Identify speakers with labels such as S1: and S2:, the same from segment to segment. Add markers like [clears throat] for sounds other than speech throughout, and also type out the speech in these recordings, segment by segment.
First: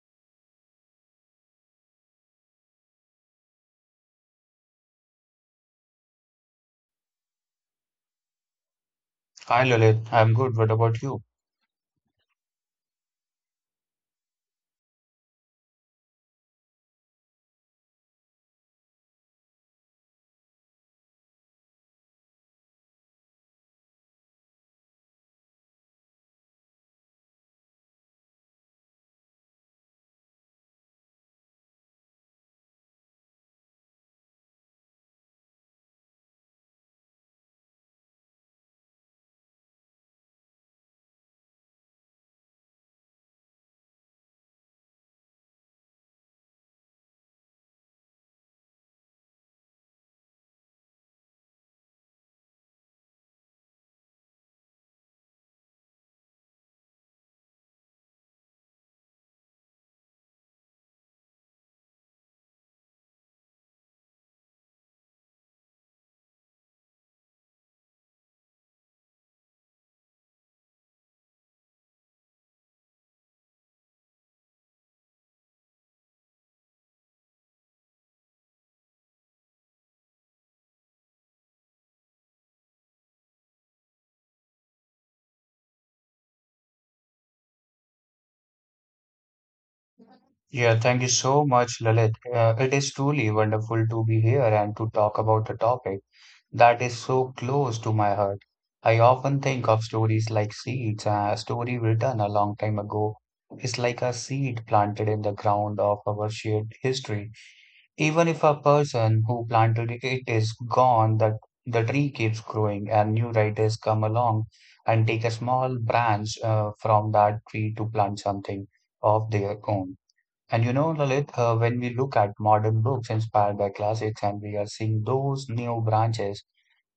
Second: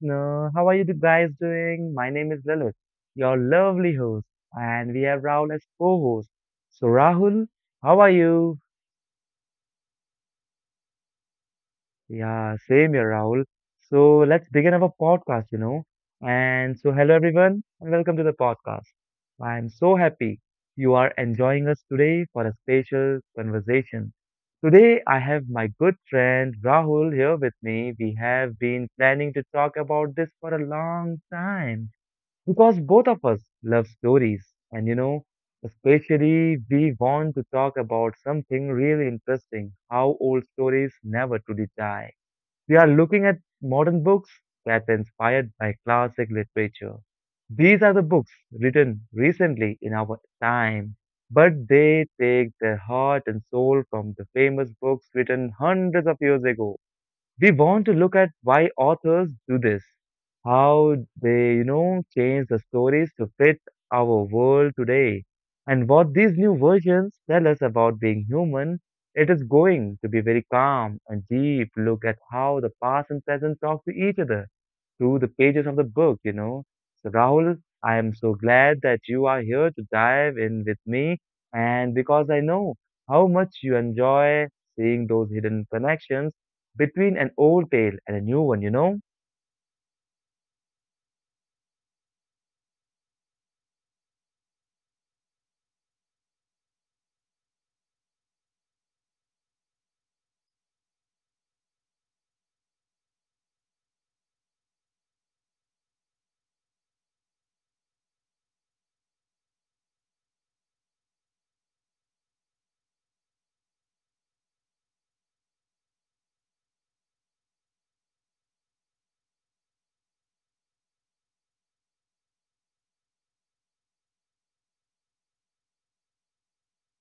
S1: listener. How are you guys doing? My name is Lalit, your lovely host, and we have Rahul as co host. So, Rahul, how are you?
S2: Hi Lalit, I'm good. What about you?
S1: Yeah, same here, Rahul. So let's begin our podcast, you know. And so, hello everyone, and welcome to the podcast. I'm so happy you are enjoying us today for a special conversation. Today, I have my good friend Rahul here with me. We have been planning to talk about this for a long time because both of us love stories, and you know, especially we want to talk about something really interesting how old stories never truly die. We are looking at modern books that were inspired by classic literature. These are the books written recently in our time, but they take their heart and soul from the famous books written hundreds of years ago. We want to look at why authors do this, how they, you know, change the stories to fit our world today, and what these new versions tell us about being human. It is going to be very calm and deep look at how the past and present talk to each other through the pages of the book, you know. So, Rahul, I am so glad that you are here to dive in with me, and because I know how much you enjoy seeing those hidden connections between an old tale and a new one, you know.
S2: Yeah, thank you so much, Lalit. It is truly wonderful to be here and to talk about a topic that is so close to my heart. I often think of stories like seeds. A story written a long time ago is like a seed planted in the ground of our shared history. Even if a person who planted it is gone, that the tree keeps growing, and new writers come along and take a small branch from that tree to plant something of their own. And you know, Lalit, when we look at modern books inspired by classics and we are seeing those new branches,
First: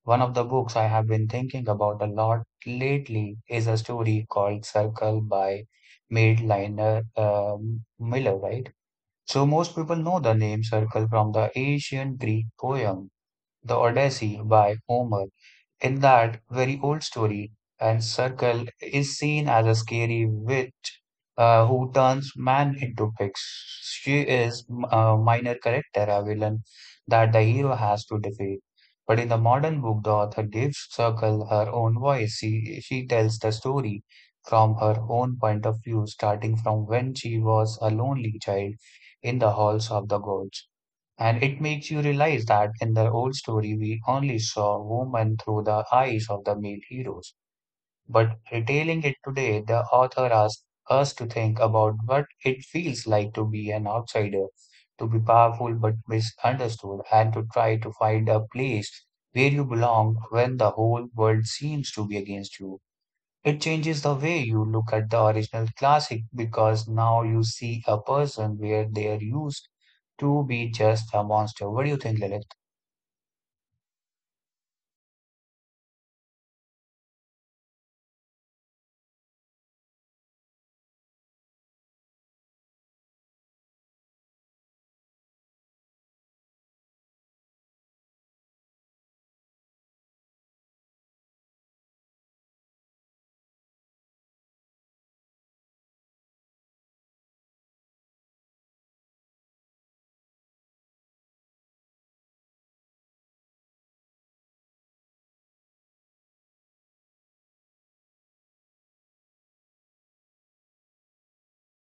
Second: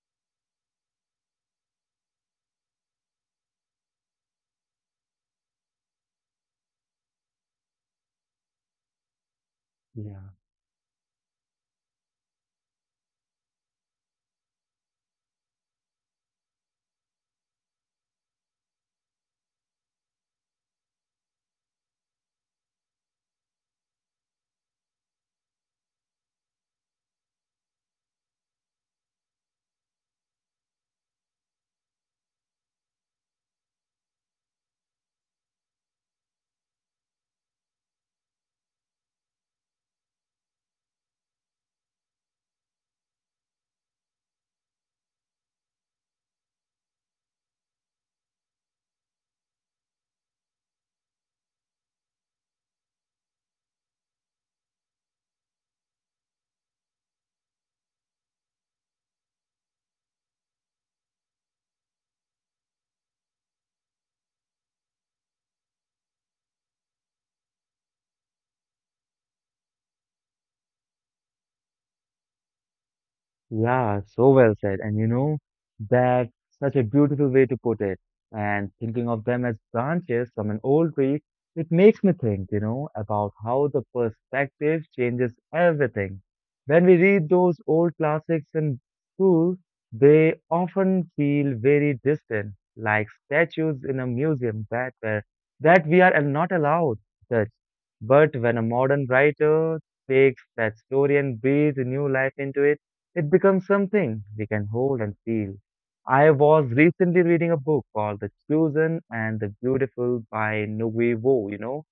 S2: one of the books I have been thinking about a lot lately is a story called Circle by Madeline Miller, right? So most people know
S1: Yeah.
S2: the name circle from the ancient Greek poem, The Odyssey by Homer. In that very old story, and Circle is seen as a scary witch who turns man into pigs. She is a minor character, a villain that the hero has to defeat. But in the modern book, the author gives Circle her own voice. She tells the story from her own point of view, starting from when she was a lonely child in the halls of the gods. And it makes you realize that in the old story, we only saw women through the eyes of the male heroes. But retailing it today, the author asks us to think about what it feels like to be an outsider, to be powerful but misunderstood, and to try to find a place where you belong when the whole world seems to be against you. It changes the way you look at the original classic because now you see a person where they are used to be just a monster. What do you think, Lilith?
S1: Yeah, so well said. And you know, that's such a beautiful way to put it. And thinking of them as branches from an old tree, it makes me think, you know, about how the perspective changes everything. When we read those old classics in school, they often feel very distant, like statues in a museum that were, that we are not allowed to touch. But when a modern writer takes that story and breathes new life into it, it becomes something we can hold and feel. I was recently reading a book called The Chosen and the Beautiful by Nobuo, you know,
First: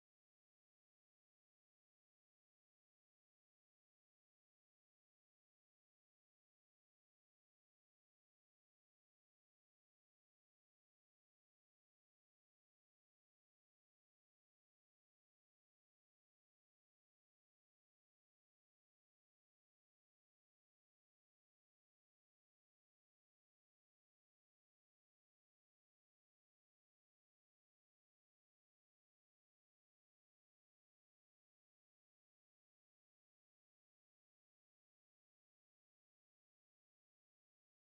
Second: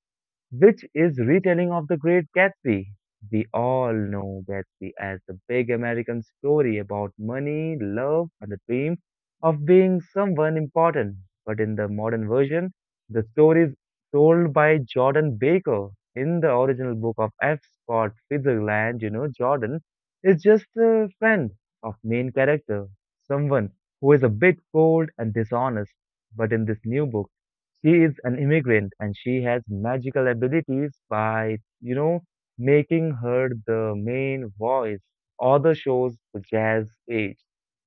S1: which is retelling of the Great Gatsby. We all know Gatsby as the big American story about money, love, and the dream of being someone important. But in the modern version, the story is told by Jordan Baker. In the original book of F. Scott Fitzgerald, you know, Jordan is just a friend of main character, someone who is a bit cold and dishonest. But in this new book, she is an immigrant and she has magical abilities by, you know, making her the main voice. Or the shows the jazz age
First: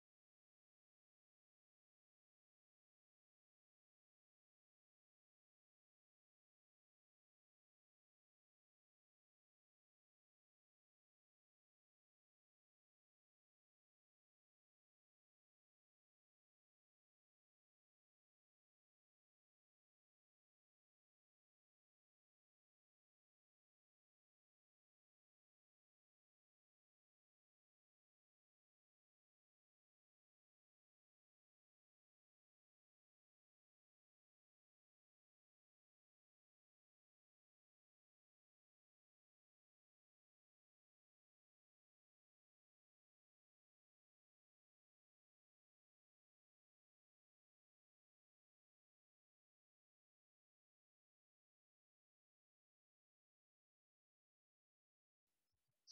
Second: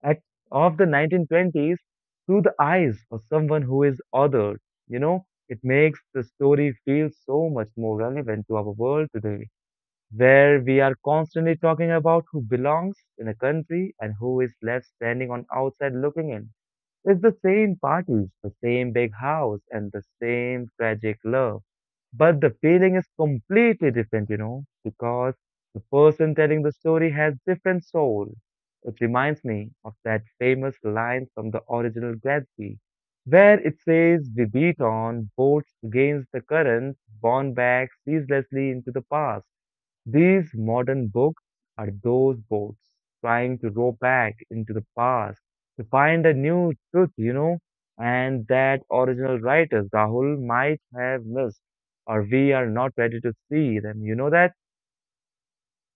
S1: at, of the 1920s through the eyes of someone who is othered. You know, it makes the story feel so much more relevant to our world today, where we are constantly talking about who belongs in a country and who is left standing on outside looking in. It's the same parties, the same big house, and the same tragic love. But the feeling is completely different, you know, because the person telling the story has different soul. It reminds me of that famous line from the original Gatsby, where it says, "We beat on boats against the current, borne back ceaselessly into the past." These modern books are those boats trying to row back into the past to find a new truth, you know, and that original writers, Rahul, might have missed, or we are not ready to see them. You know that?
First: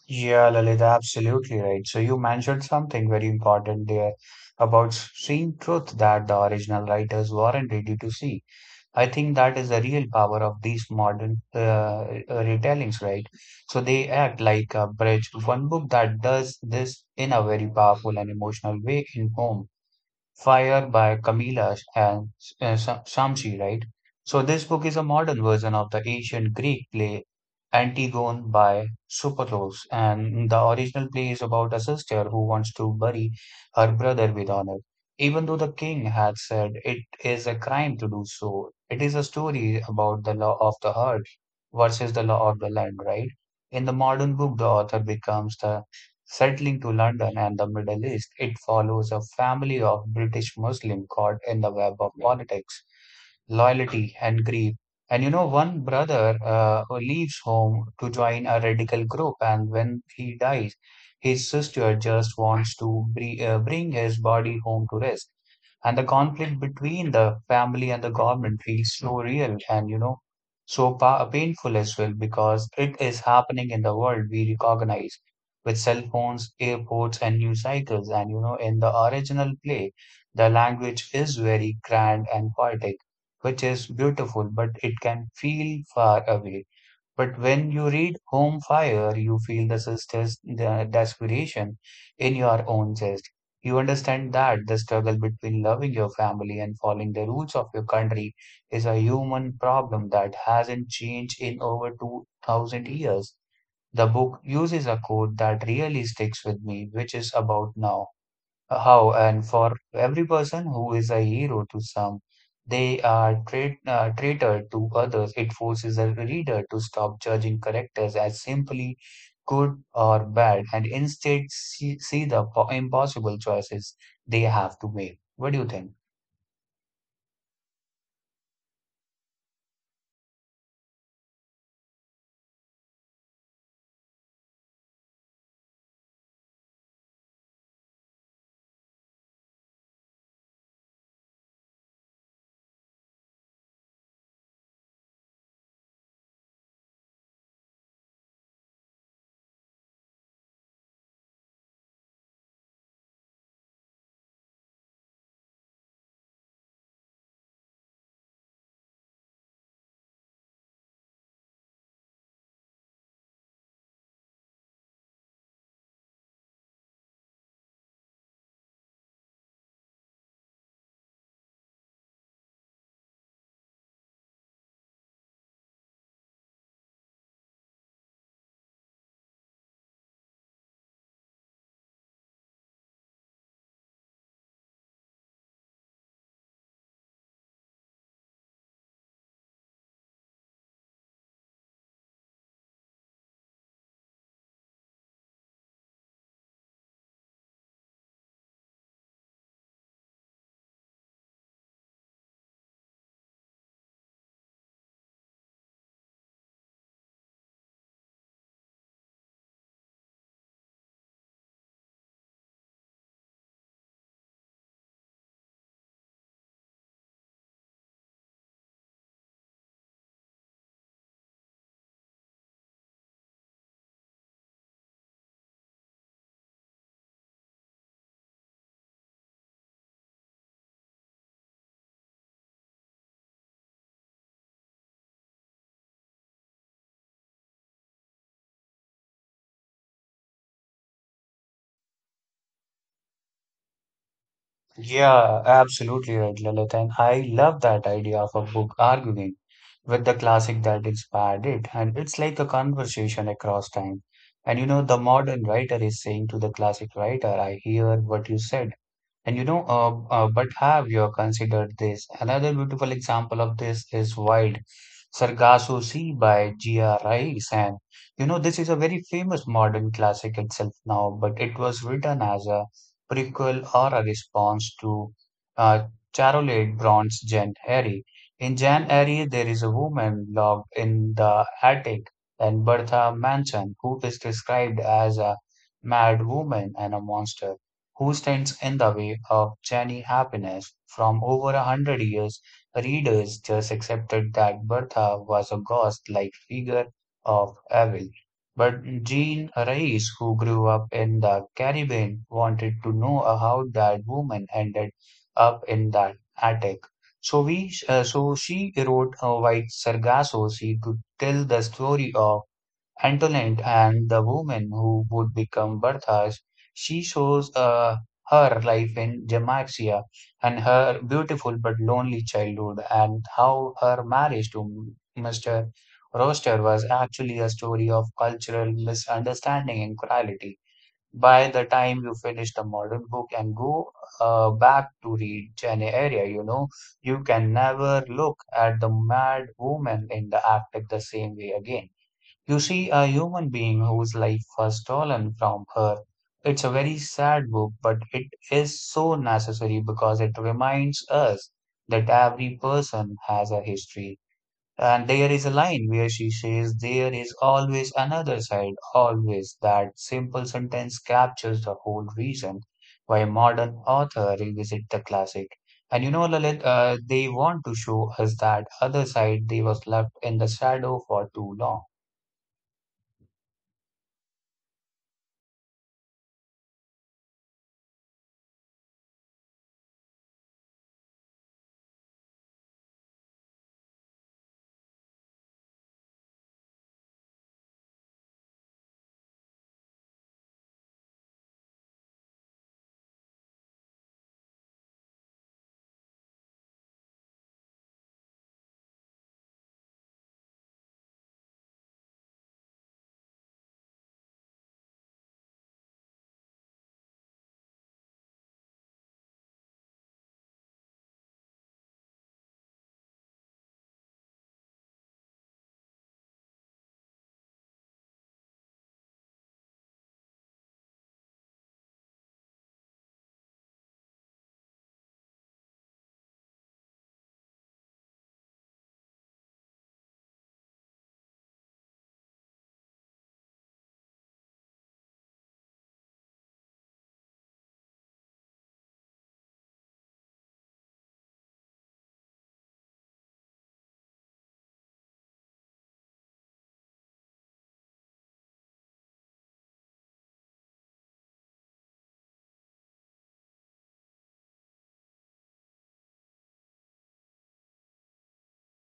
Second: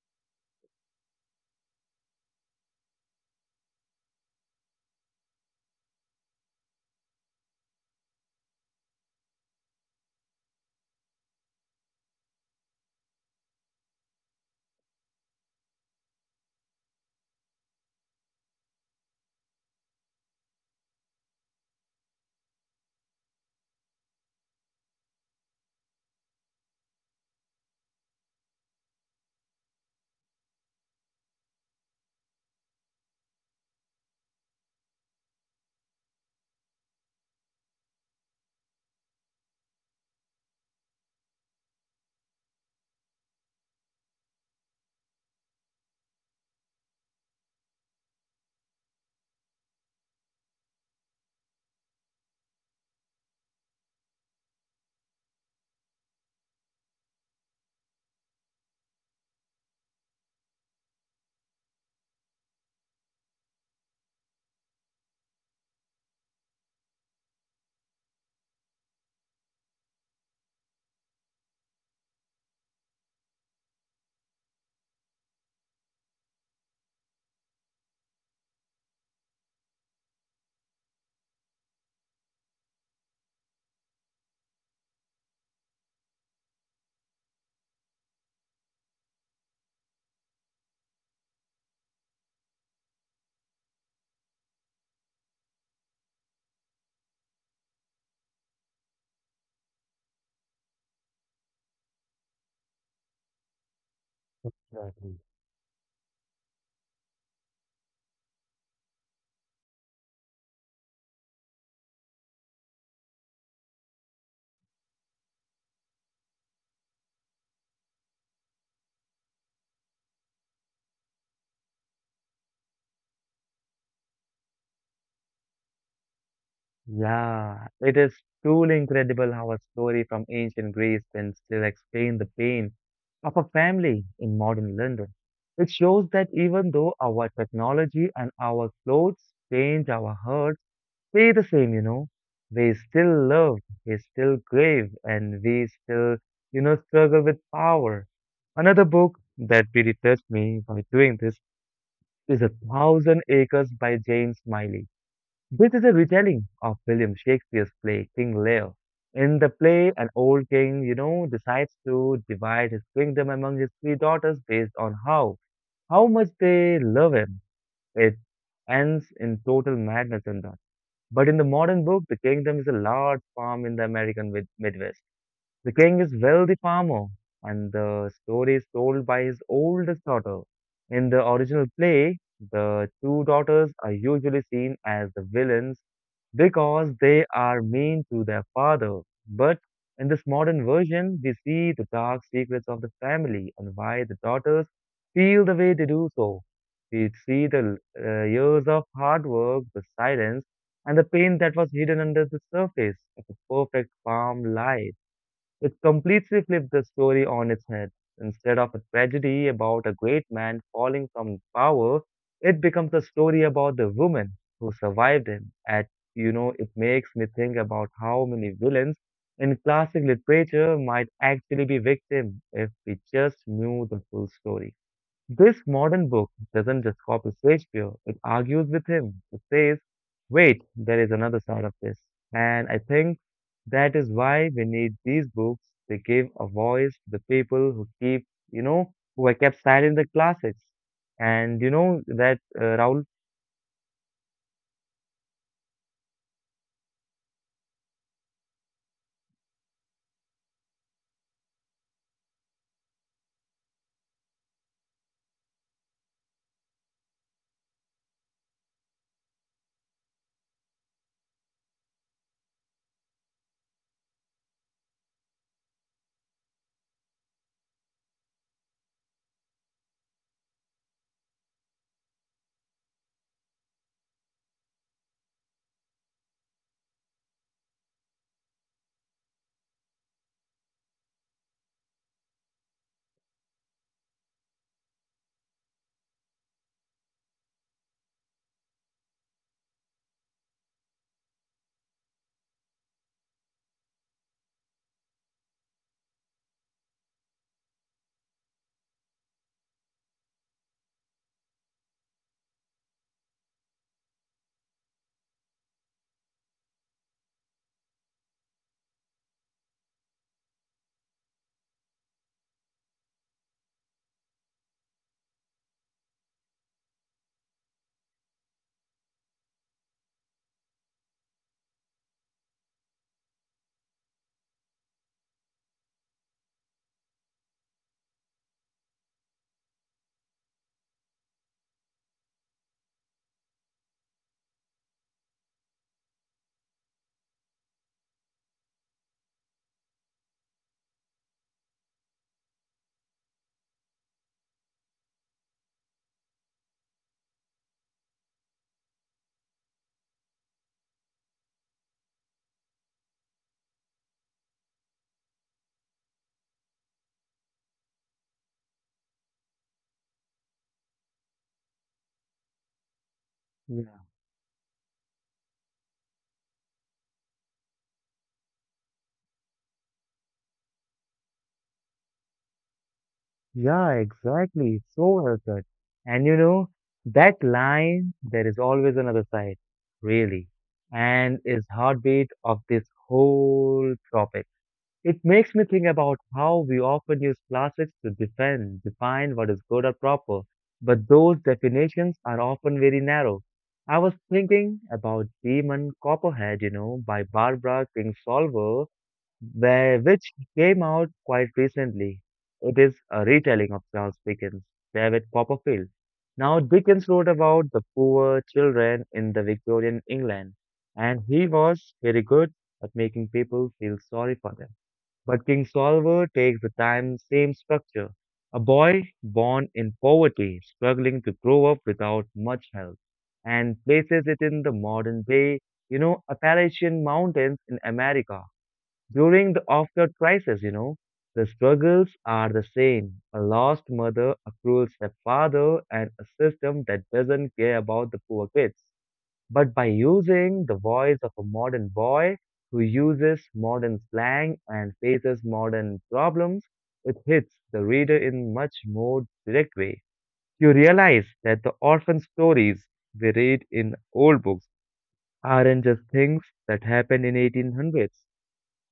S2: Yeah, Lalit, absolutely right. So you mentioned something very important there about seeing truth that the original writers weren't ready to see. I think that is the real power of these modern retellings, right? So they act like a bridge. One book that does this in a very powerful and emotional way in Home Fire by Camilla and Shamsi, right? So this book is a modern version of the ancient Greek play Antigone by Sophocles, and the original play is about a sister who wants to bury her brother with honor, even though the king had said it is a crime to do so. It is a story about the law of the heart versus the law of the land, right? In the modern book, the author becomes the Settling to London and the Middle East, it follows a family of British Muslim caught in the web of politics loyalty, and grief. And you know, one brother who leaves home to join a radical group, and when he dies, his sister just wants to bring his body home to rest. And the conflict between the family and the government feels so real and, you know, so painful as well because it is happening in the world we recognize with cell phones, airports, and news cycles. And, you know, in the original play, the language is very grand and poetic which is beautiful, but it can feel far away. But when you read Home Fire, you feel the sister's the desperation in your own chest. You understand that the struggle between loving your family and following the rules of your country is a human problem that hasn't changed in over 2000 years. The book uses a
S1: Exactly.
S2: quote that really sticks with me, which is about now how and for every person who is a hero to some they are traitor to others it forces a reader to stop judging characters as simply good or bad and instead see the impossible choices they have to make what do you think
S1: Yeah, it is truly incredible how a story from ancient Greece can still explain the pain of a family in modern London. It shows that even though our technology and our clothes change our heart, Way the same, you know. We still love, we still crave, and we still, you know, struggle with power. Another book that really touched me by doing this is A Thousand Acres by James Smiley. This is a retelling of William Shakespeare's play King Lear. In the play, an old king, you know, decides to divide his kingdom among his three daughters based on how much they love him. It ends in total madness and but in the modern book, the kingdom is a large farm in the American mid- Midwest. The king is wealthy farmer, and the story is told by his oldest daughter. In the original play, the two daughters are usually seen as the villains because they are mean to their father. But in this modern version, we see the dark secrets of the family and why the daughters feel the way they do so. We see the years of hard work, the silence, and the pain that was hidden under the surface of a perfect farm life. It completely flipped the story on its head. Instead of a tragedy about a great man falling from power, it becomes a story about the woman who survived him. At you know, it makes me think about how many villains in classic literature might actually be victims if we just knew the full story. This modern book doesn't just copy Shakespeare, it argues with him. It says, wait, there is another side of this. And I think that is why we need these books. They give a voice to the people who keep, you know, who are kept silent in the classics. And you know that, Raul?
S2: Yeah, absolutely right, Lilith. And I love that idea of a book arguing with the classic that inspired it. And it's like a conversation across time. And you know, the modern writer is saying to the classic writer, I hear what you said. And you know, but have you considered this? Another beautiful example of this is Wild Sargasso Sea by G.R. Rice. And you know, this is a very famous modern classic itself now, but it was written as a prequel or a response to uh, Charlotte Brontë's Jane Eyre. In Jane Eyre, there is a woman locked in the attic and Bertha Manson, who is described as a mad woman and a monster who stands in the way of Jenny happiness. From over 100 years, readers just accepted that Bertha was a ghost-like figure of evil. But Jean Reyes, who grew up in the Caribbean, wanted to know how that woman ended up in that attic. So she wrote White Sargasso. She could tell the story of Antoinette and the woman who would become Bertha's, she shows her life in Jamaica and her beautiful but lonely childhood, and how her marriage to Mr. Roster was actually a story of cultural misunderstanding and cruelty. By the time you finish the modern book and go back to read Jane Eyre, you know, you can never look at the mad woman in the act the same way again. You see a human being whose life was stolen from her. It's a very sad book, but it is so necessary because it reminds us that every person has a history. And there is a line where she says, "There is always another side, always." That simple sentence captures the whole reason why modern
S1: Yeah.
S2: author revisit the classic. And you know, Lalit, they want to show us that other side they was left in the shadow for too long.
S1: Yeah, exactly. So well said. And you know, that line, there is always another side, really, and is heartbeat of this whole topic. It makes me think about how we often use classics to defend, define what is good or proper, but those definitions are often very narrow. I was thinking about Demon Copperhead, you know, by Barbara Kingsolver, where, which came out quite recently. It is a retelling of Charles Dickens' David Copperfield. Now, Dickens wrote about the poor children in the Victorian England, and he was very good at making people feel sorry for them. But King Solver takes the time, same structure. A boy born in poverty, struggling to grow up without much help, and places it in the modern day, you know, Appalachian Mountains in America. During the after crisis, you know, the struggles are the same. A lost mother, a cruel stepfather, and a system that doesn't care about the poor kids but by using the voice of a modern boy who uses modern slang and faces modern problems, it hits the reader in much more direct way. You realize that the orphan stories we read in old books aren't just things that happened in 1800s.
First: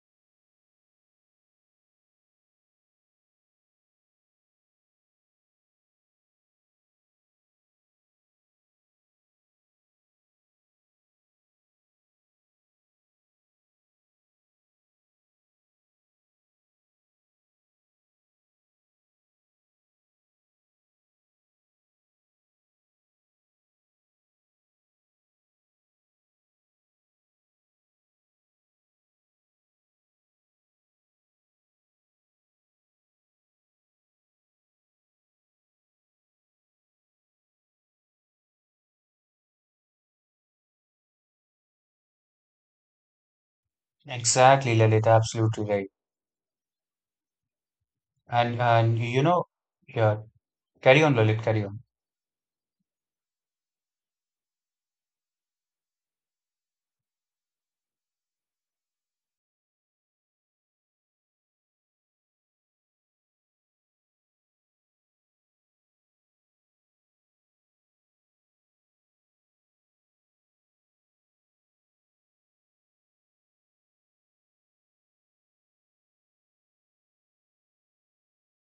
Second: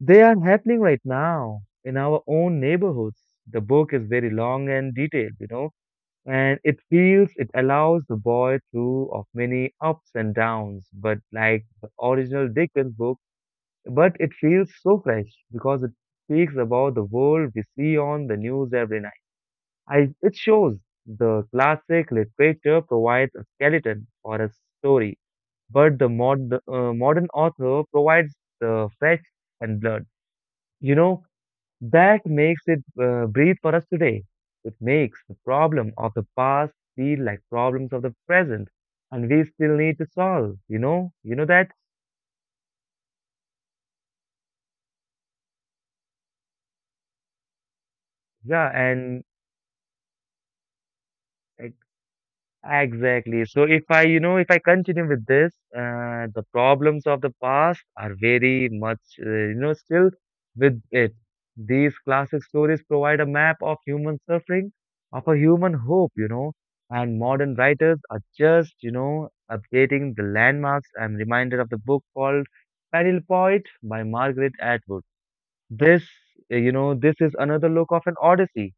S1: They are happening right now in our own neighborhoods. The book is very long and detailed, you know, and it feels it allows the boy through of many ups and downs but like the original dickens book but it feels so fresh because it speaks about the world we see on the news every night. I, it shows the classic literature provides a skeleton for a story but the modern author provides the fresh and blood, you know, that makes it breathe for us today. It makes the problem of the past feel like problems of the present, and we still need to solve. You know that.
S2: Exactly, Lalit, absolutely right.
S1: Yeah,
S2: And You
S1: and
S2: know, yeah, carry on, Lalit, carry on.
S1: Exactly. So if I, you know, if I continue with this, the problems of the past are very much, you know, still with it. These classic stories provide a map of human suffering, of a human hope, you know, and modern writers are just, you know, updating the landmarks. I'm reminded of the book called Peril Poet by Margaret Atwood. This, you know, this is another look of an Odyssey.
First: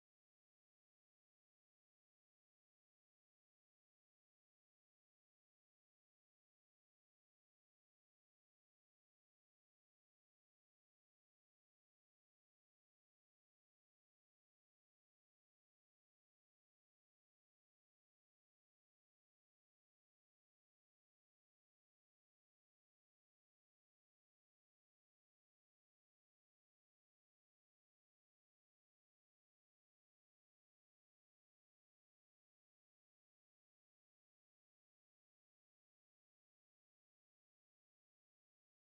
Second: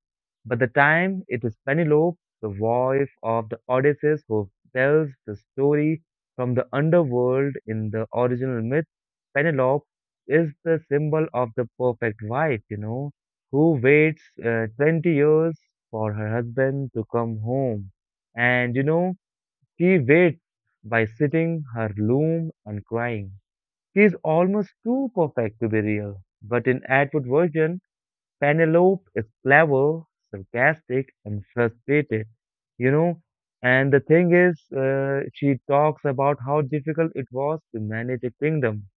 S1: But the time it is Penelope, the wife of the Odysseus, who tells the story from the underworld in the original myth, Penelope is the symbol of the perfect wife, you know, who waits 20 years for her husband to come home. And, you know, she waits by sitting her loom and crying. She is almost too perfect to be real. But in Atwood version, Penelope is clever, sarcastic, and frustrated. You know, and the thing is, she talks about how difficult it was to manage a kingdom.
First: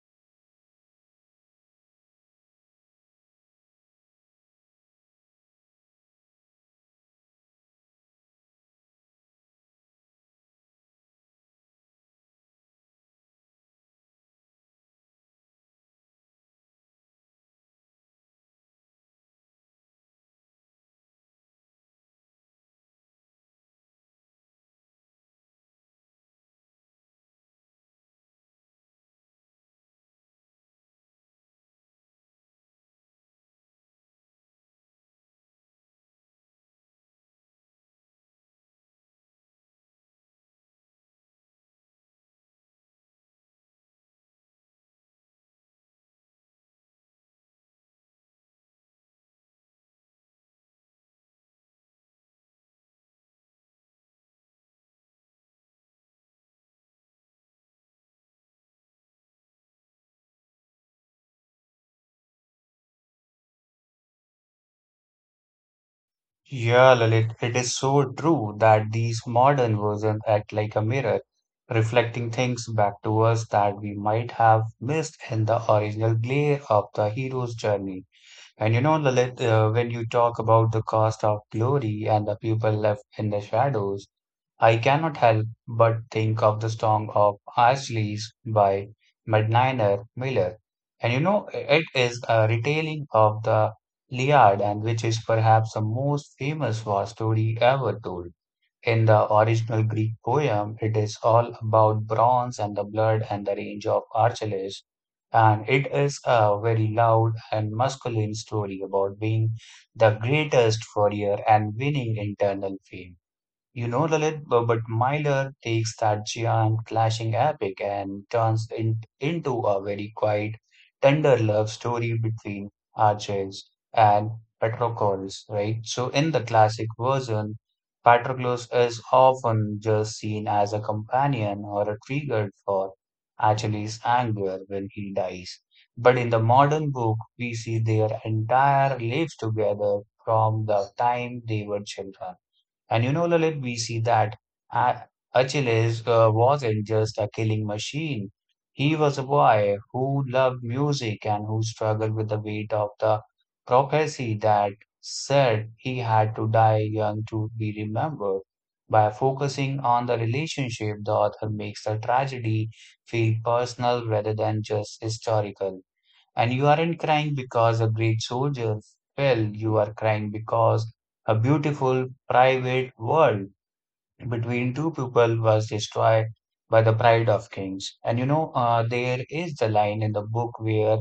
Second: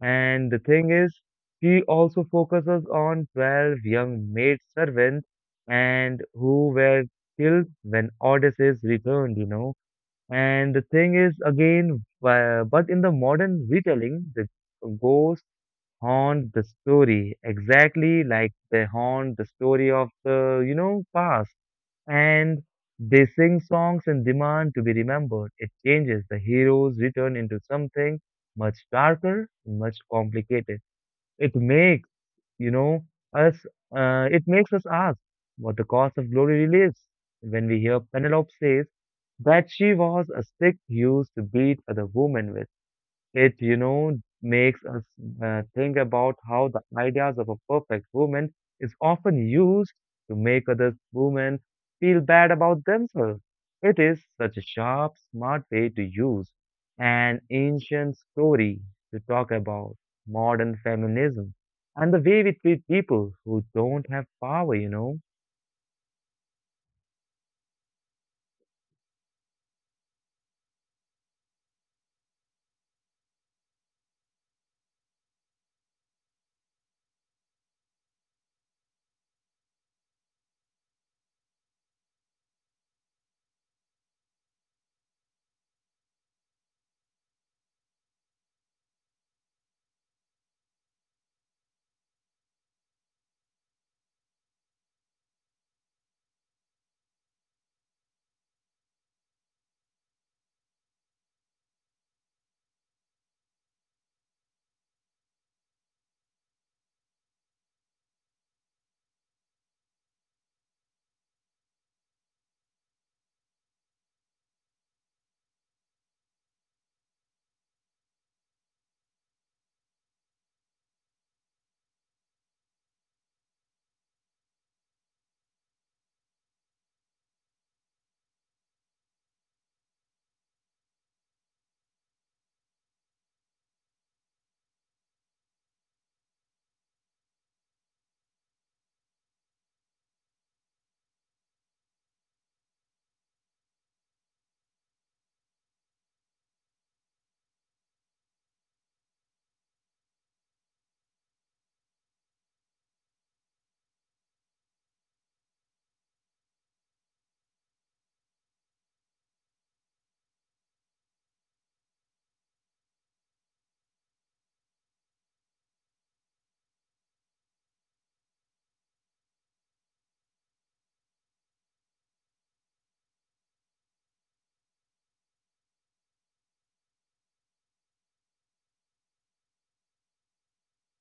S1: And the thing is, she also focuses on 12 young maid servants and who were killed when Odysseus returned, you know, and the thing is, again, but in the modern retelling, the ghosts haunt the story exactly like they haunt the story of the, you know, past. And they sing songs and demand to be remembered. It changes. The heroes return into something much darker, much complicated. It makes you know, us, it makes us ask what the cost of glory really is. When we hear Penelope says that she was a stick used to beat other women with, makes us think about how the ideas of a perfect woman is often used to make other women feel bad about themselves. It is such a sharp, smart way to use an ancient story to talk about modern feminism and the way we treat people who don't have power.
S2: Yeah, Lalit, it is so true that these modern versions act like a mirror, reflecting things back to us that we might have missed in the original glare of the hero's journey. And you know, Lalit, when you talk about the cost of glory and the people left in the shadows, I cannot help but think of the Song of Achilles by Medniner Miller. And you know, it is a retelling of the Iliad, and which is perhaps the most famous war story ever told. In the original Greek poem, it is all about bronze and the blood and the range of Achilles. And it is a very loud and masculine story about being the greatest warrior and winning internal fame. You know, Lalit, but Myler takes that giant clashing epic and turns it into a very quiet, tender love story between Arches and Patroclus, right? So, in the classic version, Patroclus is often just seen as a companion or a trigger for Achilles' anger when he dies. But in the modern book, we see their entire lives together from the time they were children and you know, Lalit, we see that uh, Achilles wasn't just a killing machine. He was a boy who loved music and who struggled with the weight of the prophecy that said he had to die young to be remembered. By focusing on the relationship, the author makes the tragedy feel personal rather than just historical. And you aren't crying because a great soldier fell, you are crying because a beautiful private world between two people was destroyed by the pride of kings. And you know, there is the line in the book where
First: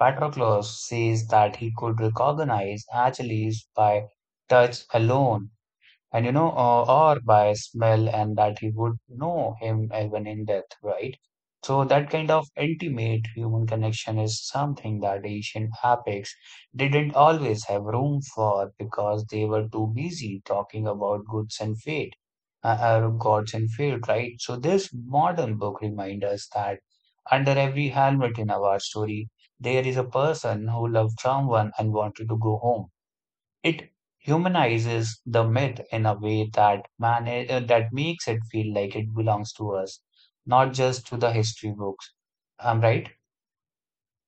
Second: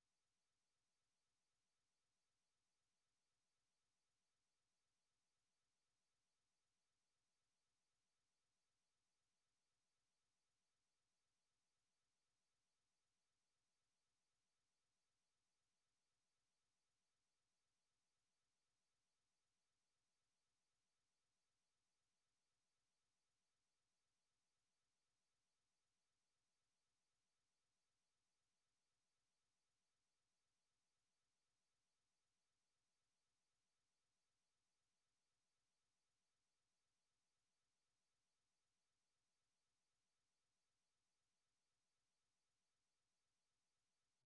S2: Patroclus says that he could recognize Achilles by touch alone and you know, or by smell, and that he would know him even in death, right? So that kind of intimate human connection is something that ancient epics didn't always have room for because they were too busy talking about goods and fate, gods and fate, right? So this modern book reminds us that under every helmet in our story, there is a person who loved someone and wanted to go home it humanizes the myth in a way that makes it feel like it belongs to us, not just to the history books. I'm right.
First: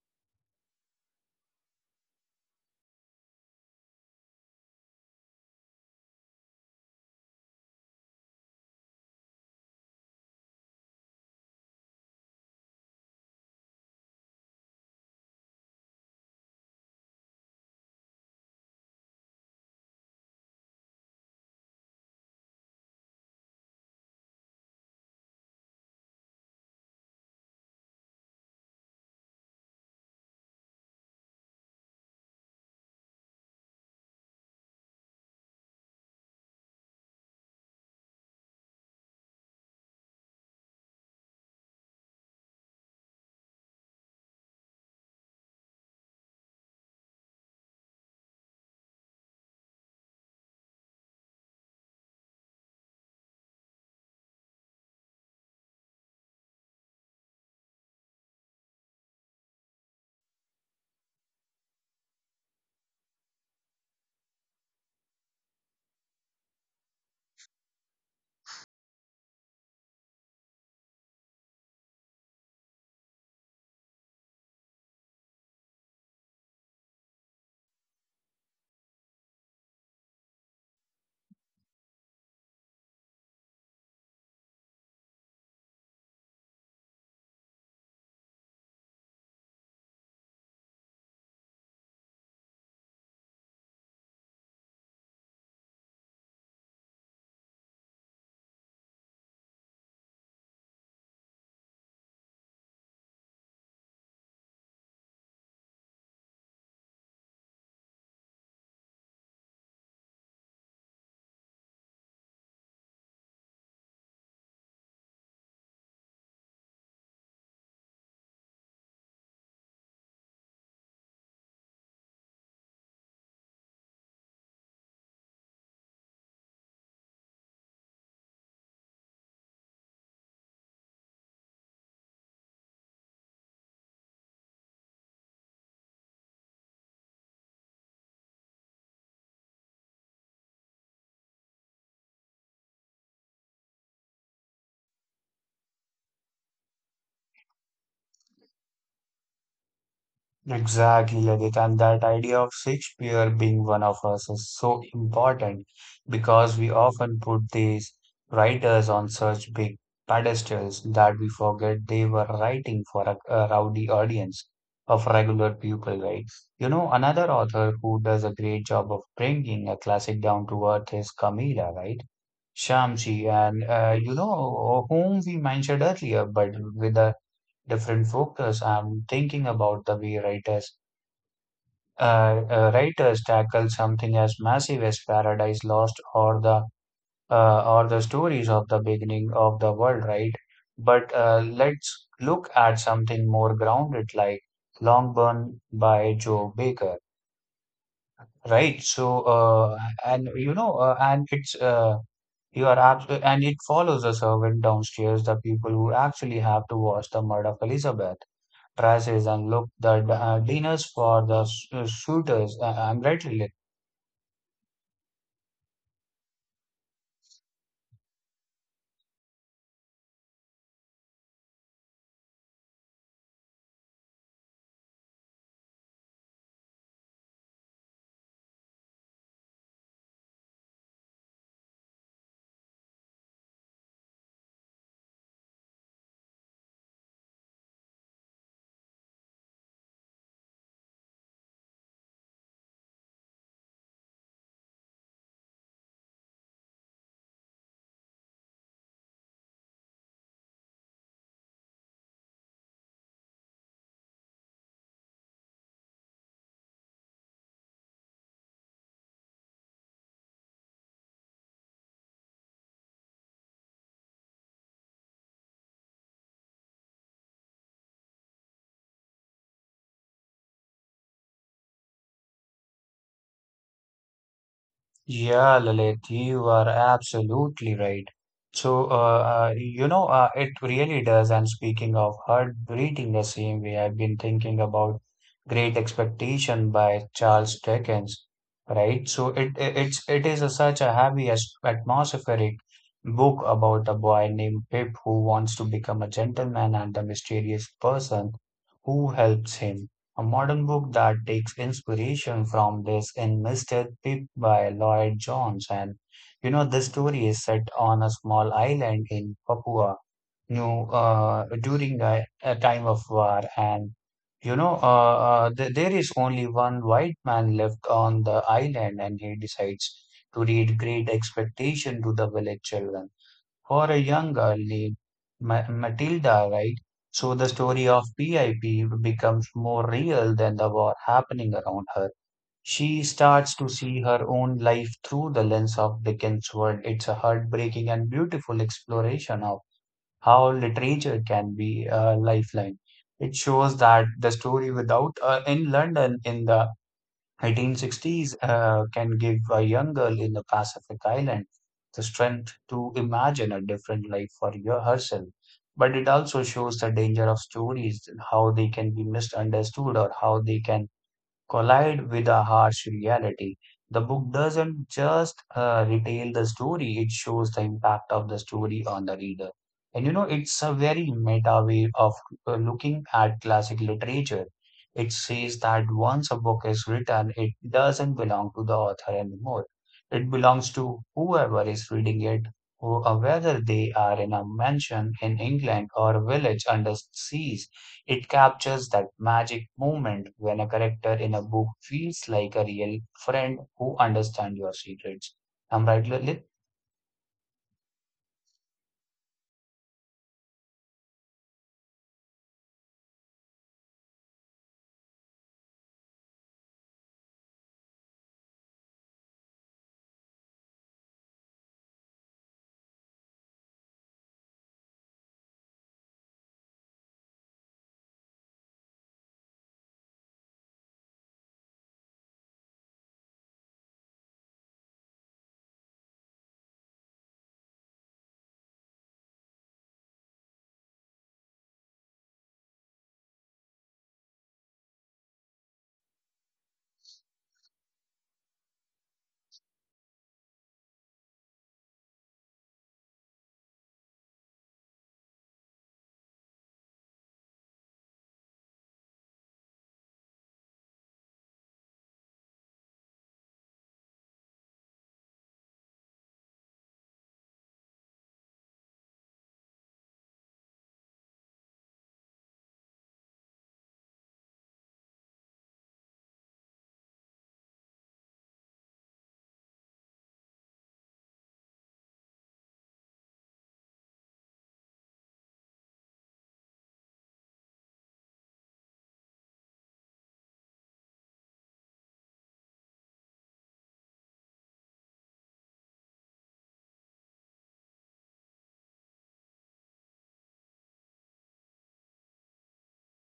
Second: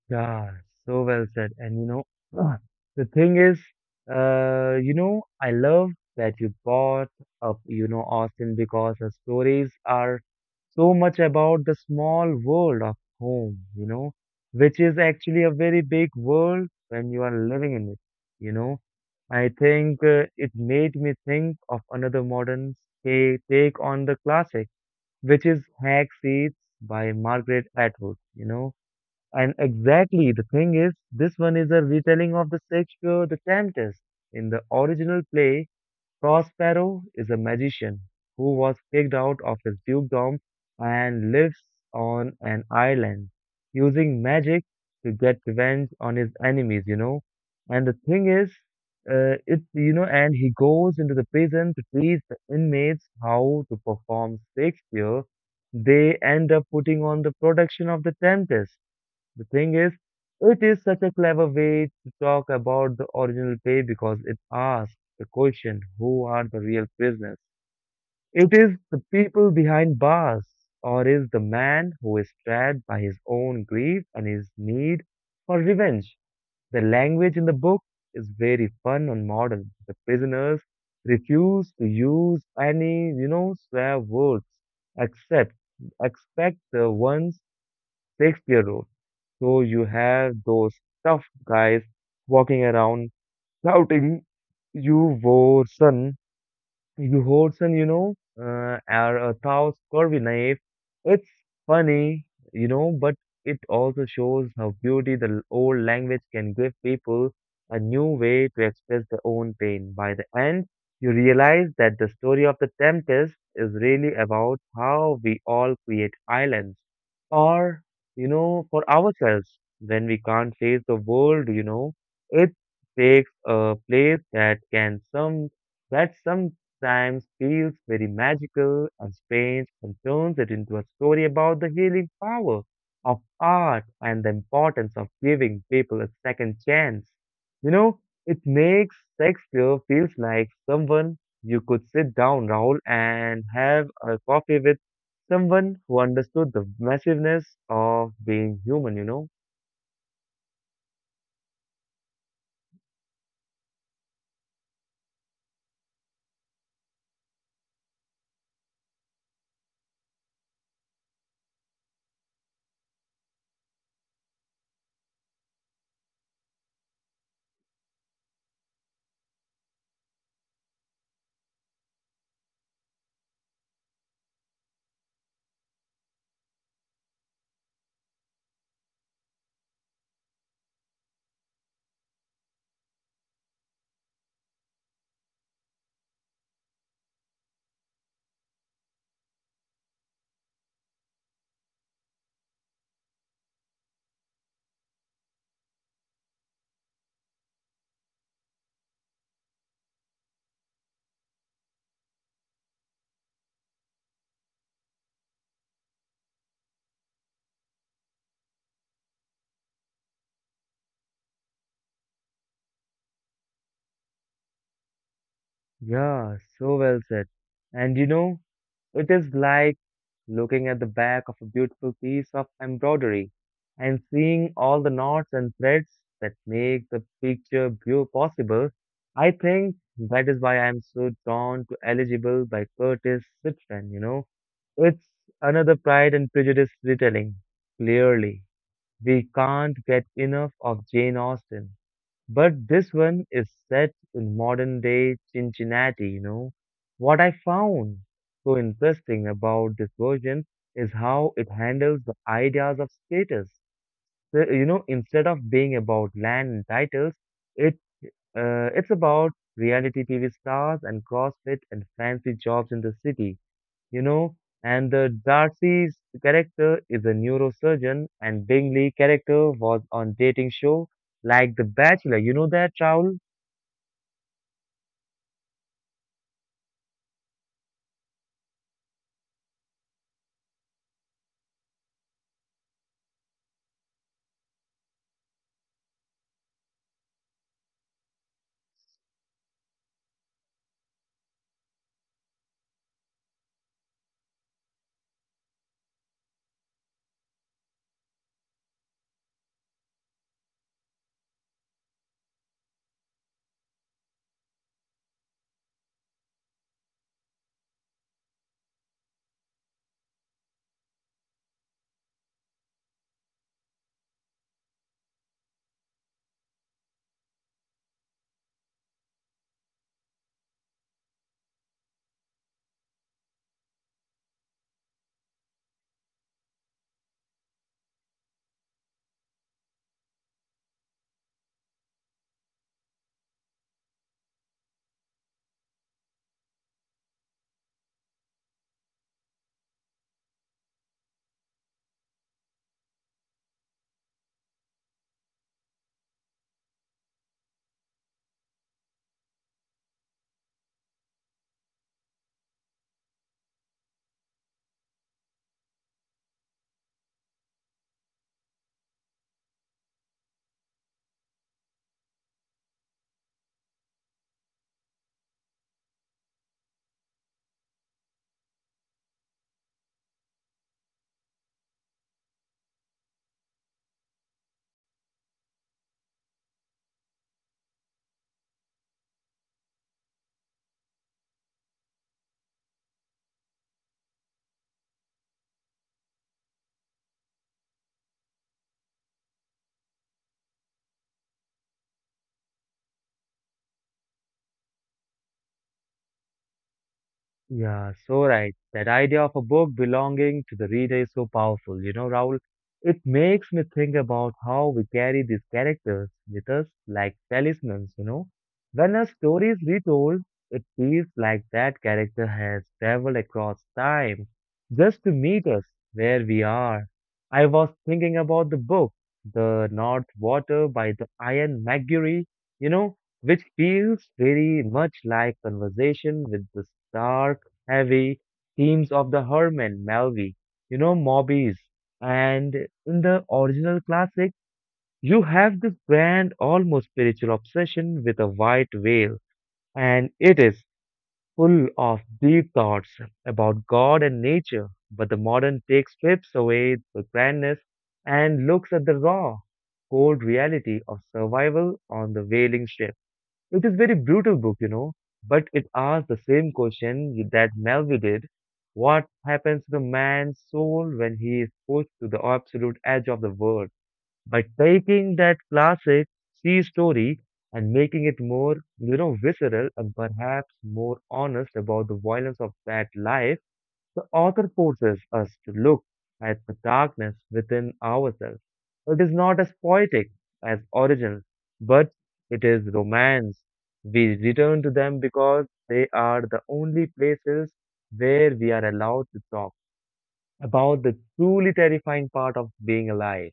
S1: Yeah, so well said. And you know, [clears throat] the thing is, I love that you brought up Austin because her stories are so much about the small world of home, which is actually a very big world when you are living in it, you know. I think it made me think of another modern take on the classic, which is Hag Seats by Margaret Atwood, you know and exactly, the thing is, this one is a retelling of the Shakespeare the Tempest. In the original play, Prospero is a magician who was kicked out of his dukedom and lives on an island, using magic to get revenge on his enemies. And the thing is, and he goes into the prison to teach the inmates how to perform Shakespeare. They end up putting on the production of the Tempest, the thing is, it is such a clever way to talk about the original play because it asks the question, who are the real prisoners? It is the people behind bars, or is the man who is trapped by his own grief and his need for revenge? The language in the book is very fun and modern. The prisoners refuse to use any swear words except expect the ones Shakespeare wrote. So you have those tough guys walking around shouting, You wore son. Johansson, you know, or Taos Corvinaev. It's funny, you know, but it also shows how beauty the old language can give people a new way to express their own pain. By the end, you realize that the story of the Tempest is really about how we all create islands or, you know, for ourselves when we can't face the world. It takes a place that can some that some times feels very magical and strange and turns it into a story about the healing power of art and the importance of giving people a second chance. You know, it makes Shakespeare feels like someone you could sit down, Raoul, and have a coffee with someone who understood the massiveness of being human.
S2: Exactly, Adit. And that idea of Shakespeare being one of us is so important because we often put these writers on such big pedestals that we forget they were writing for a rowdy audience of regular people, right? You know, another author who does a great job of bringing a classic down to earth is Camilla, right? Shamsi, and you know, whom we mentioned earlier, but with a different focus. I'm thinking about the way writers writers tackle something as massive as Paradise Lost or the stories of the beginning of the world, right? But let's look at something more grounded like Longburn by Joe Baker, right? So and you know and it's you are abs- and it follows a servant downstairs, the people who actually have to wash the mud of Elizabeth. Prices and look the dinners for the shooters. I'm right, Lilith?
S1: Yeah, so well said. And you know, it is like looking at the back of a beautiful piece of embroidery and seeing all the knots and threads that make the picture beau- possible. I think that is why I am so drawn to Eligible by Curtis Citron, you know. It's another Pride and Prejudice retelling. Clearly, we can't get enough of Jane Austen. But this one is set in modern day Cincinnati, you know. What I found so interesting about this version is how it handles the ideas of status. So, you know, instead of being about land and titles, it it's about reality TV stars and CrossFit and fancy jobs in the city, you know. And the Darcy's character is a neurosurgeon, and Bingley character was on dating show like The Bachelor. You know that, Raul?
S2: Yeah, Lilith, you are absolutely right. So, uh, uh, it really does. And speaking of heartbreaking, the same way I've been thinking about Great Expectation by Charles Dickens, right? So it it is a, such a atmospheric book about a boy named Pip who wants to become a gentleman and the mysterious person who helps him. A modern book that takes inspiration from this in Mr. Pip by Lloyd Jones. And you know, the story is set on a small island in Papua New during a time of war. And you know, th there is only one white man left on the island, and he decides to read Great Expectation to the village children for a young girl named Matilda, right? So the story of PIP becomes more real than the war happening around her. She starts to see her own life through the lens of Dickens' world. It's a heartbreaking and beautiful exploration of how literature can be a lifeline. It shows that the story without in London in the 1960s can give a young girl in the Pacific Island the strength to imagine a different life for herself. But it also shows the danger of stories, how they can be misunderstood or how they can collide with a harsh reality. The book doesn't just retell the story, it shows the impact of the story on the reader. And you know, it's a very meta way of looking at classic literature. It says that once a book is written, it doesn't belong to the author anymore. It belongs to whoever is reading it, whether they are in a mansion in England or a village under sea. It captures that magic moment when a character in a book feels like a real friend who understands your secrets. I'm right, Lalit?
S1: Yeah, so right. That idea of a book belonging to the reader is so powerful, you know, Raoul. It makes me think about how we carry these characters with us like talismans, you know. When a story is retold, it feels like that character has traveled across time just to meet us where we are. I was thinking about the book, The North Water by the Ian McGuire, you know, which feels very much like conversation with the stark, heavy themes of the Herman Melville, you know, Mobbies. And in the original classic, you have this grand, almost spiritual obsession with a white whale, and it is full of deep thoughts about God and nature. But the modern take strips away the grandness and looks at the raw, cold reality of survival on the whaling ship. It is very brutal book, you know, but it asks the same question that Melville did. What happens to the man's soul when he is pushed to the absolute edge of the world? By taking that classic sea story and making it more, you know, visceral and perhaps more honest about the violence of that life, the author forces us to look at the darkness within ourselves. It is not as poetic as origins, but it is romance. We return to them because they are the only places where we are allowed to talk about the truly terrifying part of being alive.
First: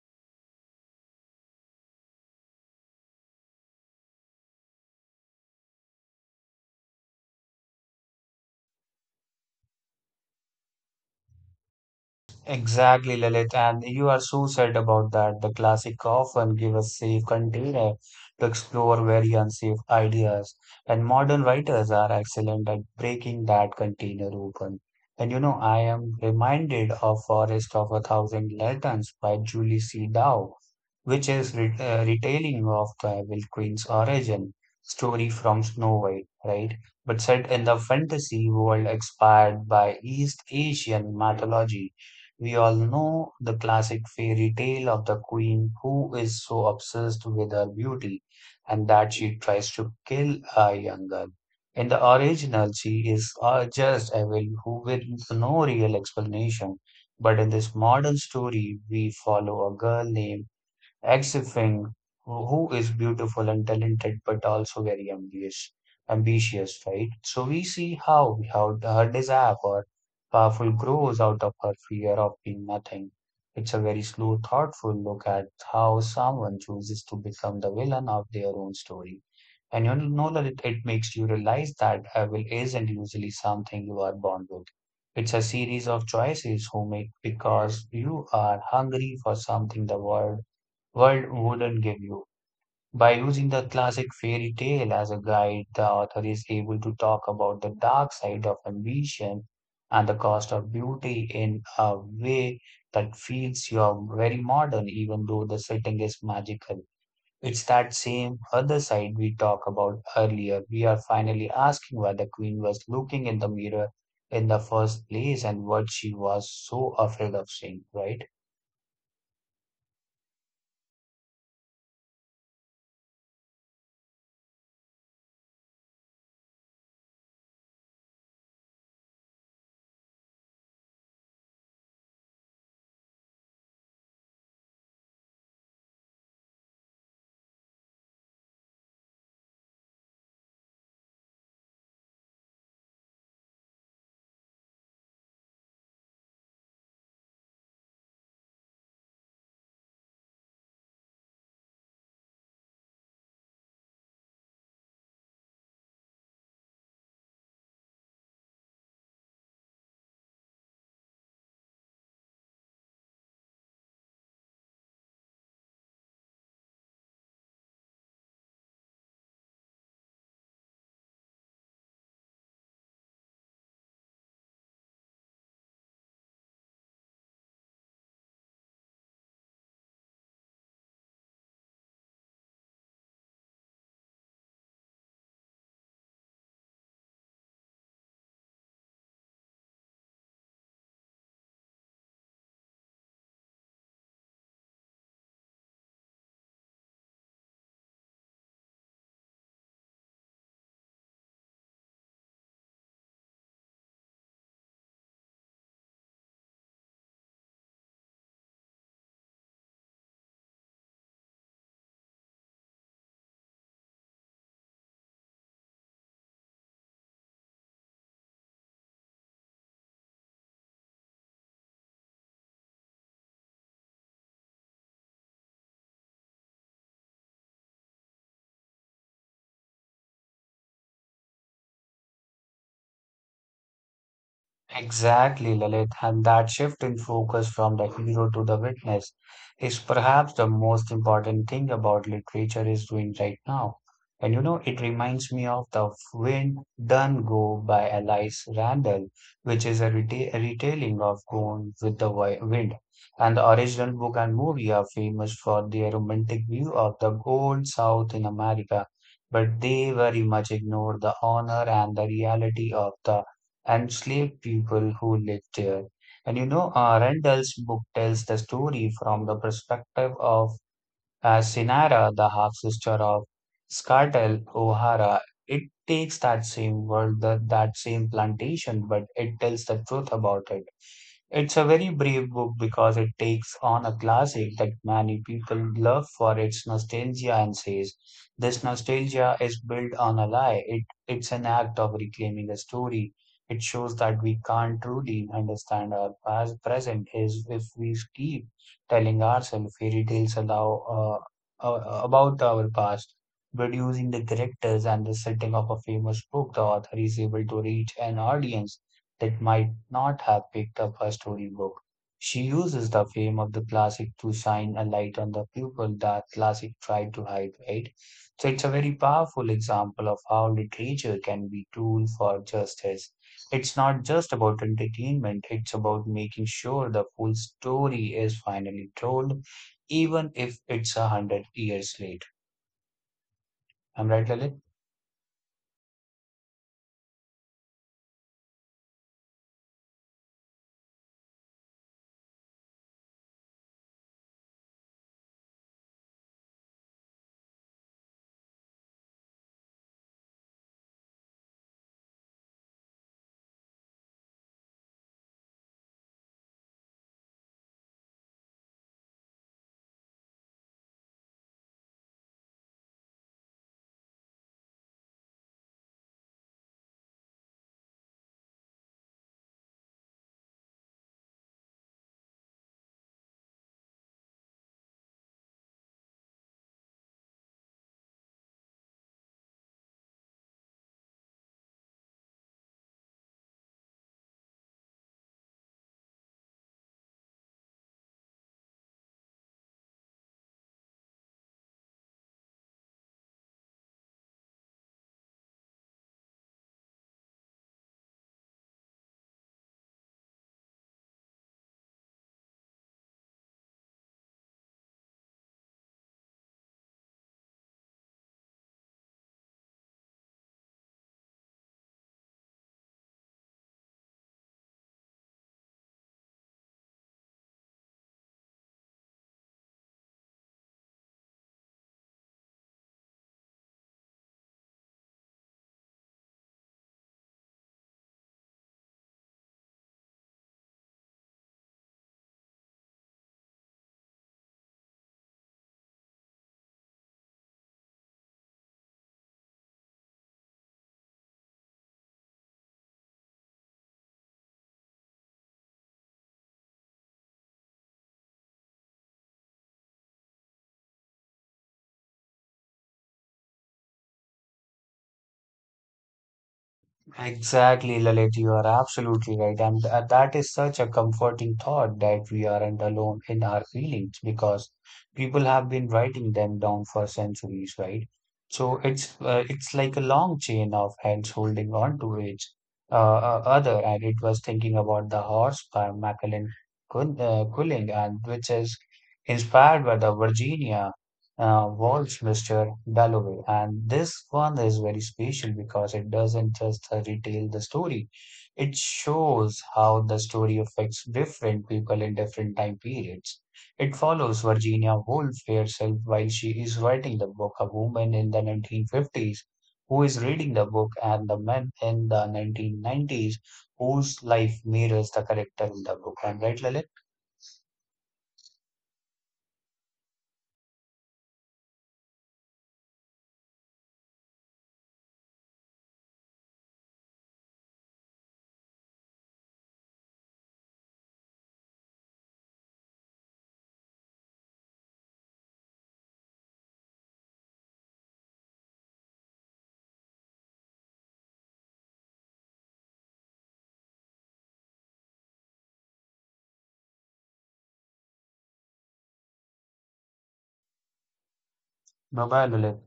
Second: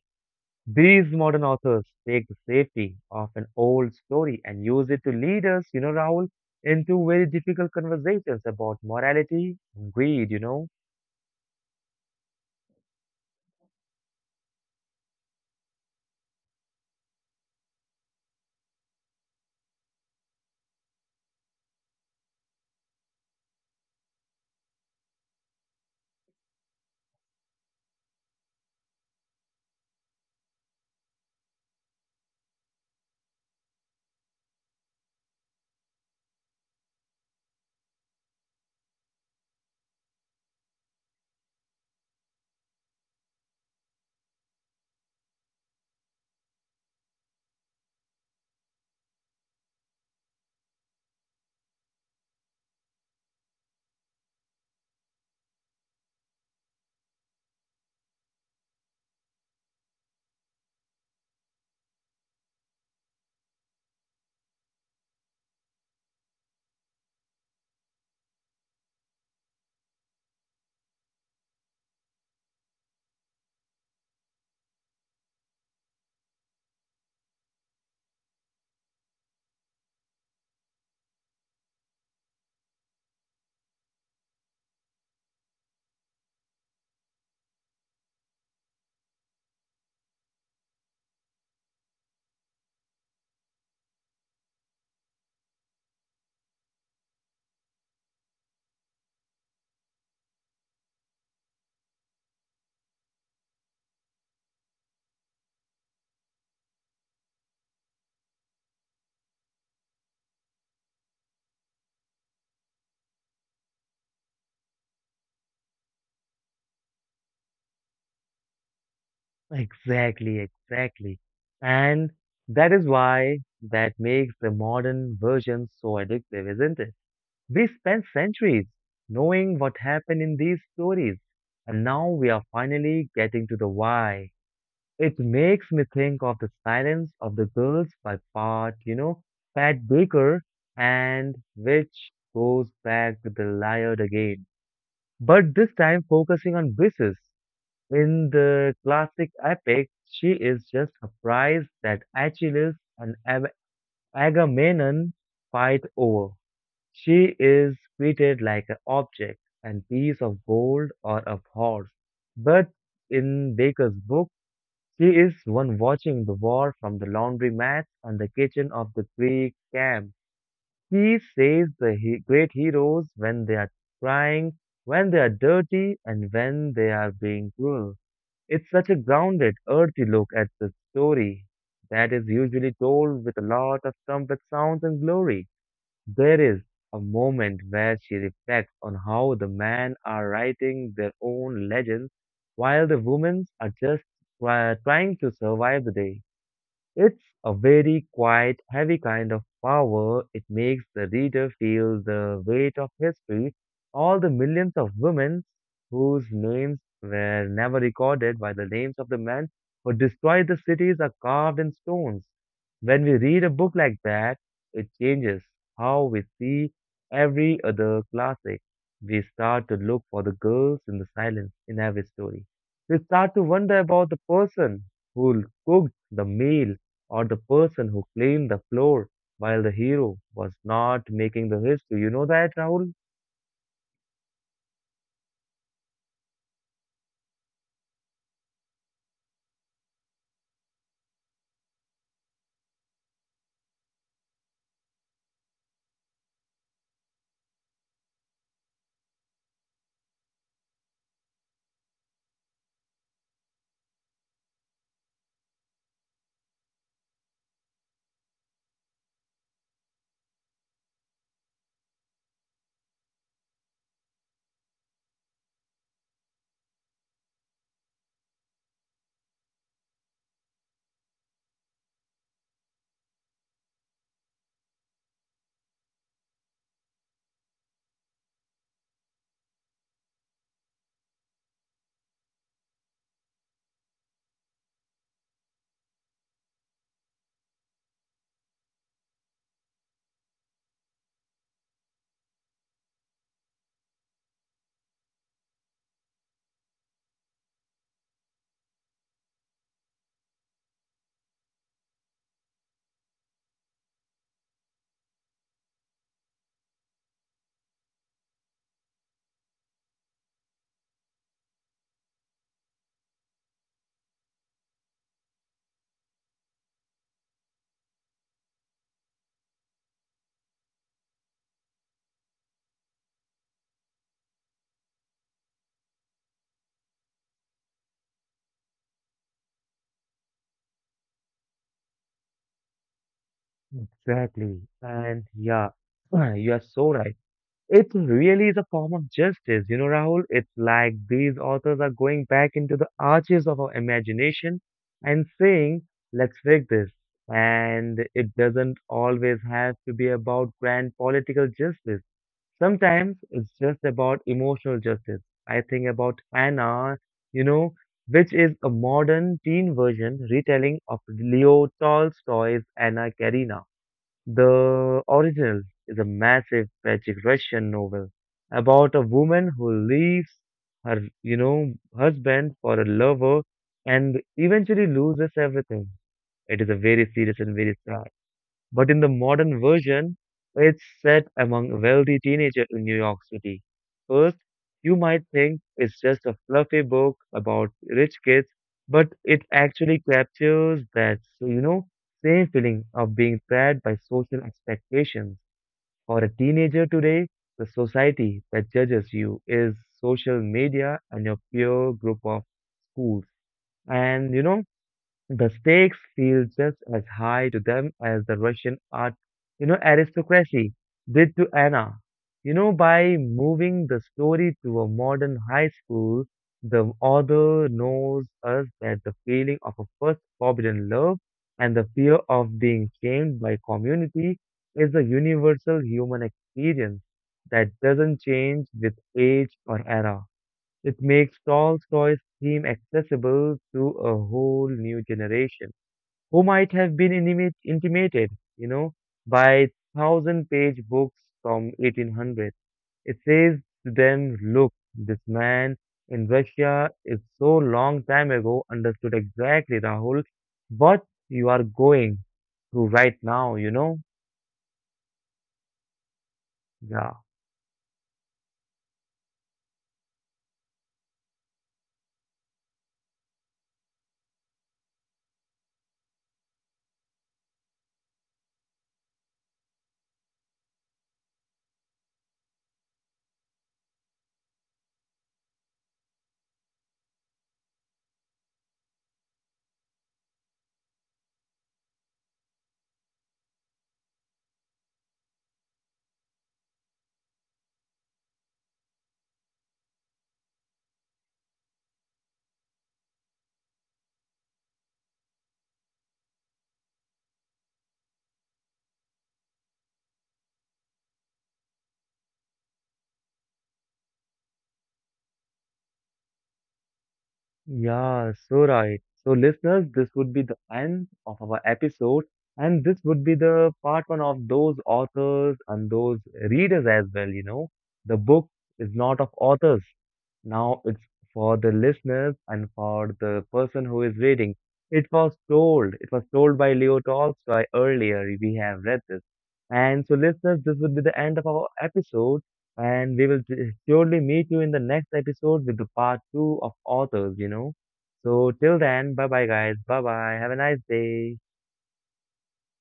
S1: These modern authors take the safety of an old story and use it to lead us, you know, Rahul, into very difficult conversations about morality and greed, you know.
S2: Exactly, Lilith, and you are so sad about that. The classic often give us safe container to explore very unsafe ideas, and modern writers are excellent at breaking that container open. And you know, I am reminded of Forest of a Thousand Lanterns by Julie C. Dow, which is retelling of the Evil Queen's origin story from Snow White, right? But set in the fantasy world inspired by East Asian mythology. We all know the classic fairy tale of the queen who is so obsessed with her beauty and that she tries to kill a young girl. In the original, she is just evil who with no real explanation. But in this modern story, we follow a girl named Exifing, who is beautiful and talented, but also very ambitious, ambitious, right? So we see how her desire for powerful grows out of her fear of being nothing. It's a very slow, thoughtful look at how someone chooses to become the villain of their own story. And you know that it makes you realize that evil isn't usually something you are born with. It's a series of choices you make because you are hungry for something the world wouldn't give you. By using the classic fairy tale as a guide, the author is able to talk about the dark side of ambition and the cost of beauty in a way that feels you're very modern, even though the setting is magical. It's that same other side we talked about earlier. We are finally asking why the queen was looking in the mirror in the first place and what she was so afraid of seeing, right?
S1: Exactly, exactly. And that is why that makes the modern version so addictive, isn't it? We spent centuries knowing what happened in these stories, and now we are finally getting to the why. It makes me think of The Silence of the Girls by Pat, you know, Pat Baker, and which goes back to the Liard again. But this time focusing on Brises. In the classic epic, she is just surprised that Achilles and Agamemnon fight over. She is treated like an object and piece of gold or a horse. But in Baker's book, she is one watching the war from the laundry mat and the kitchen of the Greek camp. He says the great heroes when they are crying, when they are dirty, and when they are being cruel. It's such a grounded, earthy look at the story that is usually told with a lot of trumpet sounds and glory. There is a moment where she reflects on how the men are writing their own legends while the women are just trying to survive the day. It's a very quiet, heavy kind of power. It makes the reader feel the weight of history, all the millions of women whose names were never recorded by the names of the men who destroyed the cities are carved in stones. When we read a book like that, it changes how we see every other classic. We start to look for the girls in the silence in every story. We start to wonder about the person who cooked the meal or the person who cleaned the floor while the hero was not making the history. You know that, Rahul?
S2: Exactly, Lalit, and that shift in focus from the hero to the witness is perhaps the most important thing about literature is doing right now. And you know, it reminds me of the Wind Done Go by Alice Randall, which is a retelling of Gone with the Wind. And the original book and movie are famous for their romantic view of the old South in America, but they very much ignore the honor and the reality of the and slave people who lived there. And you know, Rendell's book tells the story from the perspective of Sinara, the half sister of Scartel O'Hara. It takes that same world, that same plantation, but it tells the truth about it. It's a very brave book because it takes on a classic that many people love for its nostalgia and says, this nostalgia is built on a lie. It's an act of reclaiming a story. It shows that we can't truly understand our past present is if we keep telling ourselves fairy tales allow, about our past. But using the characters and the setting of a famous book, the author is able to reach an audience that might not have picked up her storybook. She uses the fame of the classic to shine a light on the people that classic tried to hide, right? So it's a very powerful example of how literature can be tool for justice. It's not just about entertainment, it's about making sure the full story is finally told, even if it's a hundred years late. I'm right, Lalit?
S1: Exactly. And yeah, [clears throat] you are so right. It really is a form of justice, you know, Rahul. It's like these authors are going back into the arches of our imagination and saying, let's fix this. And it doesn't always have to be about grand political justice. Sometimes it's just about emotional justice. I think about Anna, you know, which is a modern teen version retelling of Leo Tolstoy's Anna Karenina. The original is a massive tragic Russian novel about a woman who leaves her husband for a lover and eventually loses everything. It is a very serious and very sad, but in the modern version, it's set among wealthy teenagers in New York City. First, you might think it's just a fluffy book about rich kids, but it actually captures that, so you know, same feeling of being trapped by social expectations. For a teenager today, the society that judges you is social media and your peer group of schools. And you know, the stakes feel just as high to them as the Russian art, you know, aristocracy did to Anna. You know, by moving the story to a modern high school, the author knows us that the feeling of a first forbidden love and the fear of being shamed by community is a universal human experience that doesn't change with age or era. It makes Tolstoy seem accessible to a whole new generation who might have been intimate, intimated, you know, by thousand-page books from 1800. It says to them, look, this man in Russia is so long time ago understood exactly, Rahul, what you are going through right now, you know. Yeah.
S2: Exactly, Lalit, you are absolutely right. And that is such a comforting thought that we aren't alone in our feelings because people have been writing them down for centuries, right? So it's like a long chain of hands holding on to each uh, other. And it was thinking about the horse by Macallan Culling, and which is inspired by the Virginia was Mr. Dalloway. And this one is very special because it doesn't just retell the story, it shows how the story affects different people in different time periods. It follows Virginia Woolf herself while she is writing the book, a woman in the 1950s who is reading the book, and the man in the 1990s whose life mirrors the character in the book. I'm right, Lalit?
S1: Yeah, so right. So, listeners, this would be the end of our episode, and this would be the part one of those authors and those readers as well. You know, the book is not of authors. Now it's for the listeners and for the person who is reading. It was told by Leo Tolstoy earlier. We have read this. And so, listeners, this would be the end of our episode. And we will surely meet you in the next episode with the part two of authors, you know. So till then, bye bye, guys. Bye bye. Have a nice day.
S2: No, bye, Lalit.